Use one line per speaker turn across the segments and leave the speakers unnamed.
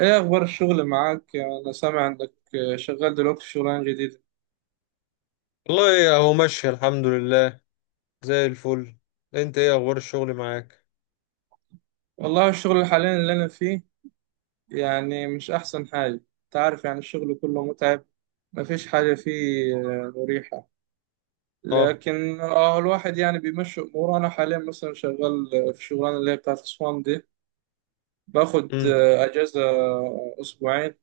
ايه اخبار الشغل معاك؟ انا سامع انك شغال دلوقتي في شغلانه جديده.
والله اهو ماشي الحمد لله. زي الفل. انت ايه اخبار الشغل معاك؟
والله الشغل حاليا اللي انا فيه يعني مش احسن حاجه، انت عارف، يعني الشغل كله متعب، مفيش حاجه فيه مريحه.
اه
لكن الواحد يعني بيمشي اموره. انا حاليا مثلا شغال في الشغلانه اللي هي بتاعت اسوان دي. باخد
امم
اجازه اسبوعين،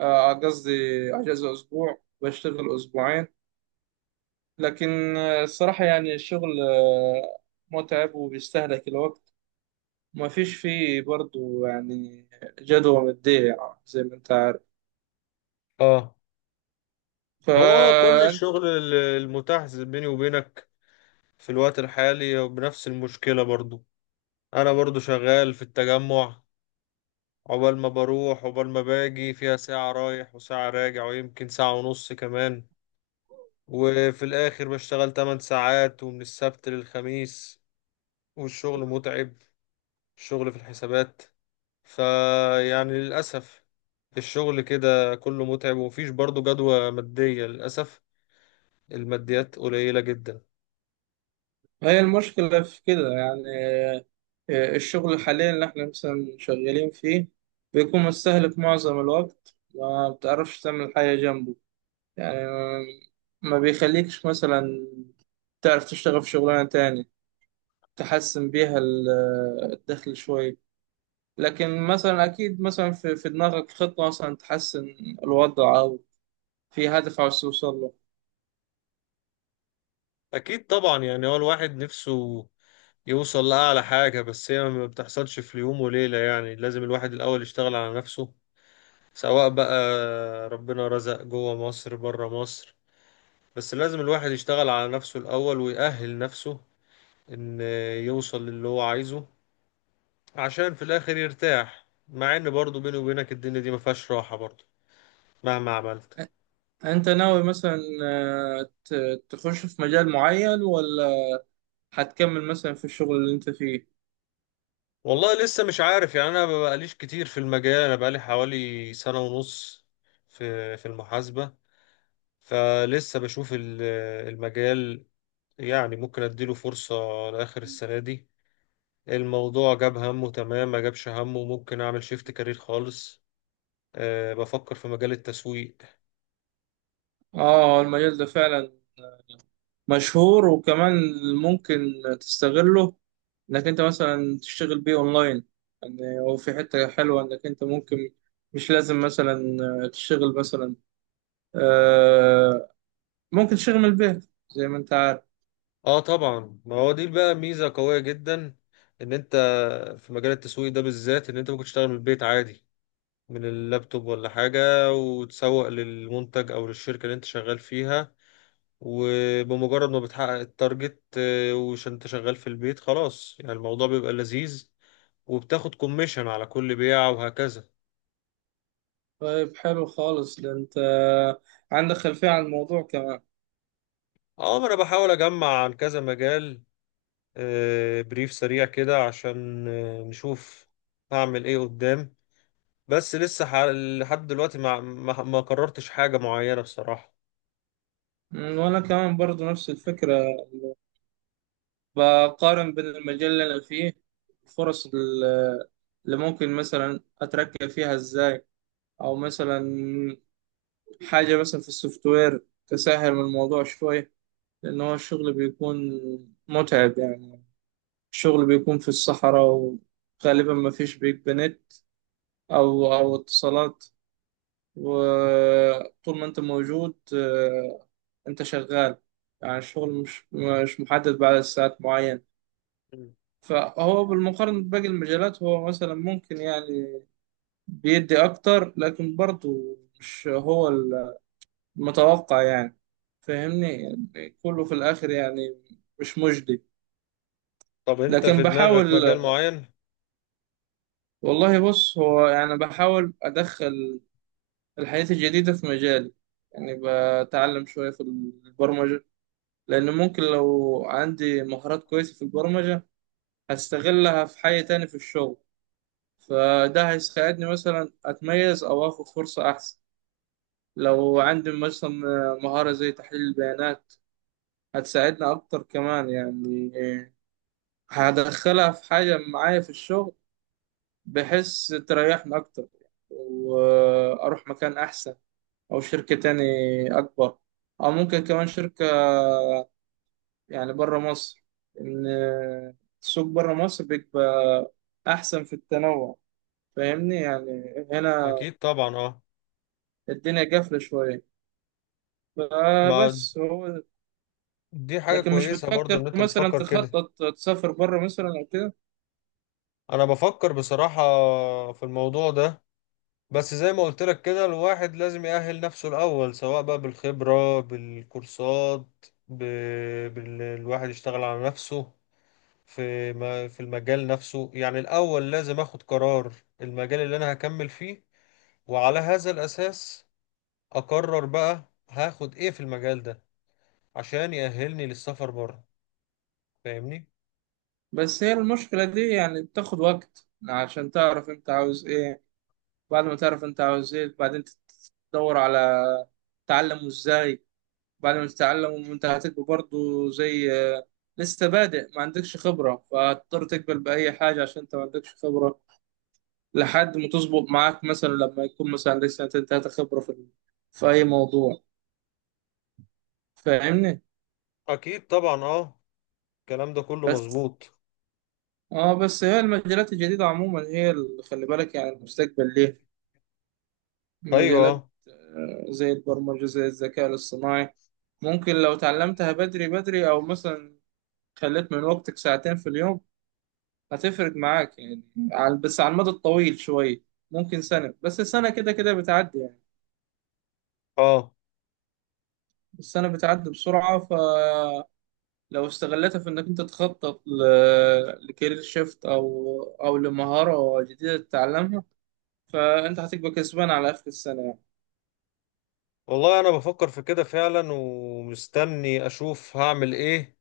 قصدي اجازه اسبوع بشتغل اسبوعين. لكن الصراحه يعني الشغل متعب وبيستهلك الوقت. ما فيش فيه برضو يعني جدوى مادية، يعني زي ما انت عارف.
اه هو كل
فانت.
الشغل المتاح بيني وبينك في الوقت الحالي بنفس المشكلة برضو. انا برضو شغال في التجمع، عقبال ما بروح عقبال ما باجي فيها ساعة رايح وساعة راجع ويمكن ساعة ونص كمان. وفي الاخر بشتغل 8 ساعات ومن السبت للخميس. والشغل متعب، الشغل في الحسابات. فيعني للأسف الشغل كده كله متعب، ومفيش برضه جدوى مادية للأسف، الماديات قليلة جدا.
هي المشكلة في كده يعني. الشغل حاليا اللي احنا مثلا شغالين فيه بيكون مستهلك معظم الوقت، ما بتعرفش تعمل حاجة جنبه، يعني ما بيخليكش مثلا تعرف تشتغل في شغلانة تاني تحسن بيها الدخل شوية. لكن مثلا أكيد مثلا في دماغك خطة مثلا تحسن الوضع، أو في هدف عاوز توصل له.
أكيد طبعا. يعني هو الواحد نفسه يوصل لأعلى حاجة، بس هي ما بتحصلش في يوم وليلة. يعني لازم الواحد الأول يشتغل على نفسه، سواء بقى ربنا رزق جوه مصر بره مصر، بس لازم الواحد يشتغل على نفسه الأول ويأهل نفسه إن يوصل للي هو عايزه، عشان في الاخر يرتاح. مع ان برضه بيني وبينك الدنيا دي ما فيهاش راحه برضه مهما عملت.
انت ناوي مثلا تخش في مجال معين، ولا هتكمل مثلا في الشغل اللي انت فيه؟
والله لسه مش عارف. يعني انا ما بقاليش كتير في المجال، انا بقالي حوالي سنه ونص في المحاسبه. فلسه بشوف المجال. يعني ممكن اديله فرصه لاخر السنه دي، الموضوع جاب همه تمام، ما جابش همه ممكن اعمل شيفت كارير خالص. أه، بفكر في مجال التسويق.
اه، المجال ده فعلا مشهور، وكمان ممكن تستغله، انك انت مثلا تشتغل بيه اونلاين. يعني هو في حتة حلوة، انك انت ممكن مش لازم مثلا تشتغل مثلا، آه، ممكن تشتغل من البيت، زي ما انت عارف.
اه طبعا. ما هو دي بقى ميزة قوية جدا، ان انت في مجال التسويق ده بالذات ان انت ممكن تشتغل من البيت عادي، من اللابتوب ولا حاجة، وتسوق للمنتج او للشركة اللي انت شغال فيها. وبمجرد ما بتحقق التارجت وش انت شغال في البيت، خلاص يعني الموضوع بيبقى لذيذ، وبتاخد كوميشن على كل بيعة وهكذا.
طيب، حلو خالص، ده انت عندك خلفية عن الموضوع كمان.
اه. ما انا بحاول اجمع عن كذا مجال، بريف سريع كده، عشان نشوف هعمل ايه قدام. بس لسه لحد دلوقتي ما قررتش حاجة معينة بصراحة.
وأنا كمان برضو نفس الفكرة، بقارن بين المجال اللي أنا فيه، فرص اللي ممكن مثلا أترقى فيها إزاي، أو مثلا حاجة مثلا في السوفت وير تسهل من الموضوع شوية. لأن هو الشغل بيكون متعب يعني، الشغل بيكون في الصحراء، وغالبا ما فيش بيك نت أو اتصالات، وطول ما أنت موجود أنت شغال، يعني الشغل مش محدد بعد ساعات معينة.
مم.
فهو بالمقارنة بباقي المجالات، هو مثلا ممكن يعني بيدي أكتر، لكن برضه مش هو المتوقع يعني، فاهمني؟ يعني كله في الآخر يعني مش مجدي،
طب انت
لكن
في دماغك
بحاول.
مجال معين؟
والله بص، هو يعني بحاول أدخل الحياة الجديدة في مجالي. يعني بتعلم شوية في البرمجة، لأن ممكن لو عندي مهارات كويسة في البرمجة هستغلها في حاجة تاني في الشغل، فده هيساعدني مثلا أتميز أو آخد فرصة أحسن. لو عندي مثلا مهارة زي تحليل البيانات هتساعدني أكتر كمان يعني، هدخلها في حاجة معايا في الشغل، بحيث تريحني أكتر وأروح مكان أحسن، أو شركة تاني أكبر، أو ممكن كمان شركة يعني برا مصر، إن السوق برا مصر بيبقى أحسن في التنوع. فاهمني؟ يعني هنا
اكيد طبعا اه،
الدنيا قافلة شوية،
ما
فبس هو.
دي حاجة
لكن مش
كويسة برضو ان
بتفكر
انت
مثلا
بتفكر كده.
تخطط تسافر بره مثلا او كده؟
انا بفكر بصراحة في الموضوع ده، بس زي ما قلت لك كده الواحد لازم يأهل نفسه الاول، سواء بقى بالخبرة، بالكورسات، ب... الواحد يشتغل على نفسه في ما... في المجال نفسه. يعني الاول لازم اخد قرار المجال اللي انا هكمل فيه، وعلى هذا الأساس أقرر بقى هاخد إيه في المجال ده عشان يأهلني للسفر بره. فاهمني؟
بس هي المشكلة دي يعني بتاخد وقت عشان تعرف انت عاوز ايه. بعد ما تعرف انت عاوز ايه، بعدين تدور على تعلمه ازاي. بعد ما تتعلم انت هتبقى برضه زي لسه بادئ ما عندكش خبرة، فهتضطر تقبل بأي حاجة عشان انت ما عندكش خبرة، لحد ما تظبط معاك، مثلا لما يكون مثلا لسه انت خبرة في أي موضوع، فاهمني؟
أكيد طبعا أه، الكلام ده كله
بس
مظبوط.
اه بس هي المجالات الجديدة عموما هي اللي خلي بالك يعني، المستقبل ليه مجالات،
أيوه.
زي البرمجة، زي الذكاء الاصطناعي. ممكن لو اتعلمتها بدري بدري، أو مثلا خليت من وقتك ساعتين في اليوم، هتفرق معاك يعني، بس على المدى الطويل شوية، ممكن سنة، بس السنة كده كده بتعدي يعني.
أه،
السنة بتعدي بسرعة، فلو استغلتها في إنك أنت تخطط لكارير شيفت، أو لمهارة جديدة تتعلمها، فانت هتبقى كسبان على اخر السنه يعني.
والله أنا بفكر في كده فعلا ومستني أشوف هعمل إيه.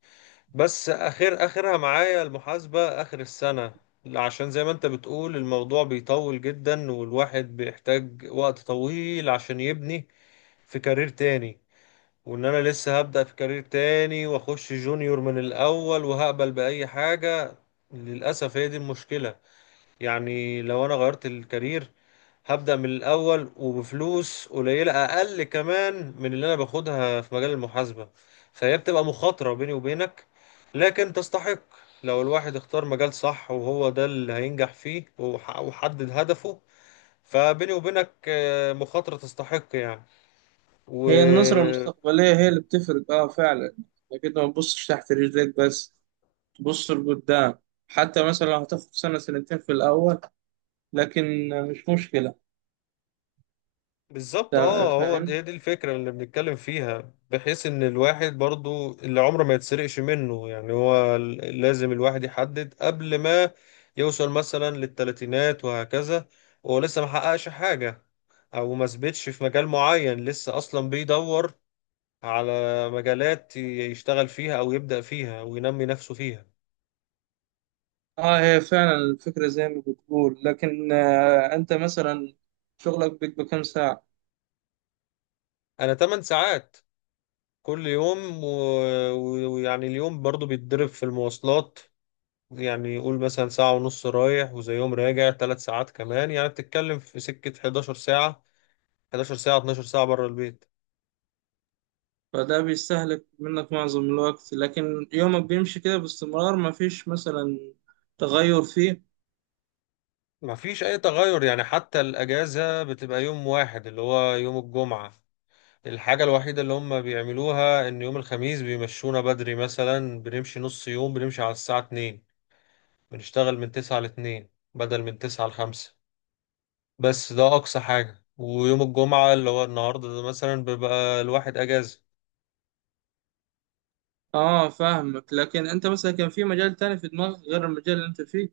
بس آخر آخرها معايا المحاسبة آخر السنة، عشان زي ما أنت بتقول الموضوع بيطول جدا، والواحد بيحتاج وقت طويل عشان يبني في كارير تاني. وان انا لسه هبدأ في كارير تاني واخش جونيور من الاول وهقبل بأي حاجة، للأسف هي دي المشكلة. يعني لو انا غيرت الكارير هبدأ من الاول وبفلوس قليلة اقل كمان من اللي انا باخدها في مجال المحاسبة. فهي بتبقى مخاطرة بيني وبينك، لكن تستحق لو الواحد اختار مجال صح وهو ده اللي هينجح فيه وحدد هدفه. فبيني وبينك مخاطرة تستحق
هي النظره
يعني.
المستقبليه هي اللي بتفرق، اه، فعلا، لكن ما تبصش تحت رجليك بس، تبص لقدام، حتى مثلا لو هتاخد سنه سنتين في الاول، لكن مش مشكله.
بالظبط اه. هو دي,
فاهم؟
دي الفكرة اللي بنتكلم فيها، بحيث ان الواحد برضو اللي عمره ما يتسرقش منه. يعني هو لازم الواحد يحدد قبل ما يوصل مثلا للتلاتينات وهكذا وهو لسه ما حققش حاجة، او ما ثبتش في مجال معين، لسه اصلا بيدور على مجالات يشتغل فيها او يبدأ فيها وينمي نفسه فيها.
اه، هي فعلا الفكره زي ما بتقول، لكن انت مثلا شغلك بيبقى كام ساعه؟
انا 8 ساعات كل يوم. ويعني اليوم برضو بيتضرب في المواصلات. يعني قول مثلا ساعة ونص رايح وزيهم راجع، ثلاث ساعات كمان. يعني بتتكلم في سكة 11 ساعة، 11 ساعة 12 ساعة بره البيت.
فده بيستهلك منك معظم الوقت، لكن يومك بيمشي كده باستمرار، مفيش مثلا تغير فيه.
ما فيش أي تغير. يعني حتى الأجازة بتبقى يوم واحد اللي هو يوم الجمعة. الحاجة الوحيدة اللي هم بيعملوها إن يوم الخميس بيمشونا بدري، مثلا بنمشي نص يوم، بنمشي على الساعة 2، بنشتغل من 9 ل 2 بدل من 9 ل 5. بس ده أقصى حاجة. ويوم الجمعة اللي هو النهاردة ده مثلا بيبقى الواحد أجازة.
اه، فاهمك، لكن انت مثلا كان في مجال تاني في دماغك غير المجال اللي انت فيه؟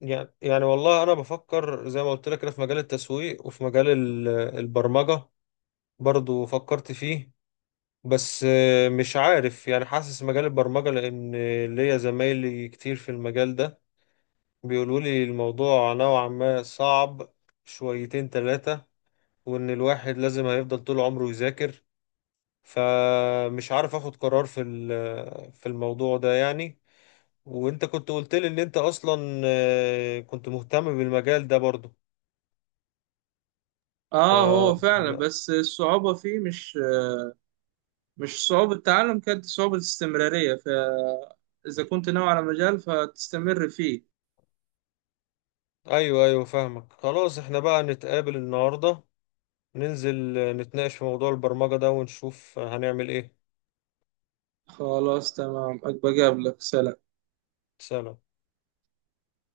يعني والله انا بفكر زي ما قلت لك كده في مجال التسويق، وفي مجال البرمجة برضو فكرت فيه. بس مش عارف. يعني حاسس مجال البرمجة، لان ليا زمايلي كتير في المجال ده بيقولوا لي الموضوع نوعا ما صعب، شويتين ثلاثة، وان الواحد لازم هيفضل طول عمره يذاكر. فمش عارف اخد قرار في في الموضوع ده يعني. وانت كنت قلت لي ان انت اصلا كنت مهتم بالمجال ده برضو. ف...
اه، هو فعلا، بس الصعوبة فيه مش صعوبة تعلم، كانت صعوبة استمرارية، فإذا كنت ناوي على مجال فتستمر فيه.
ايوه ايوه فاهمك. خلاص احنا بقى نتقابل النهارده، ننزل نتناقش في موضوع البرمجة ده ونشوف هنعمل ايه.
خلاص، تمام. أبقى أقابلك. سلام.
سلام.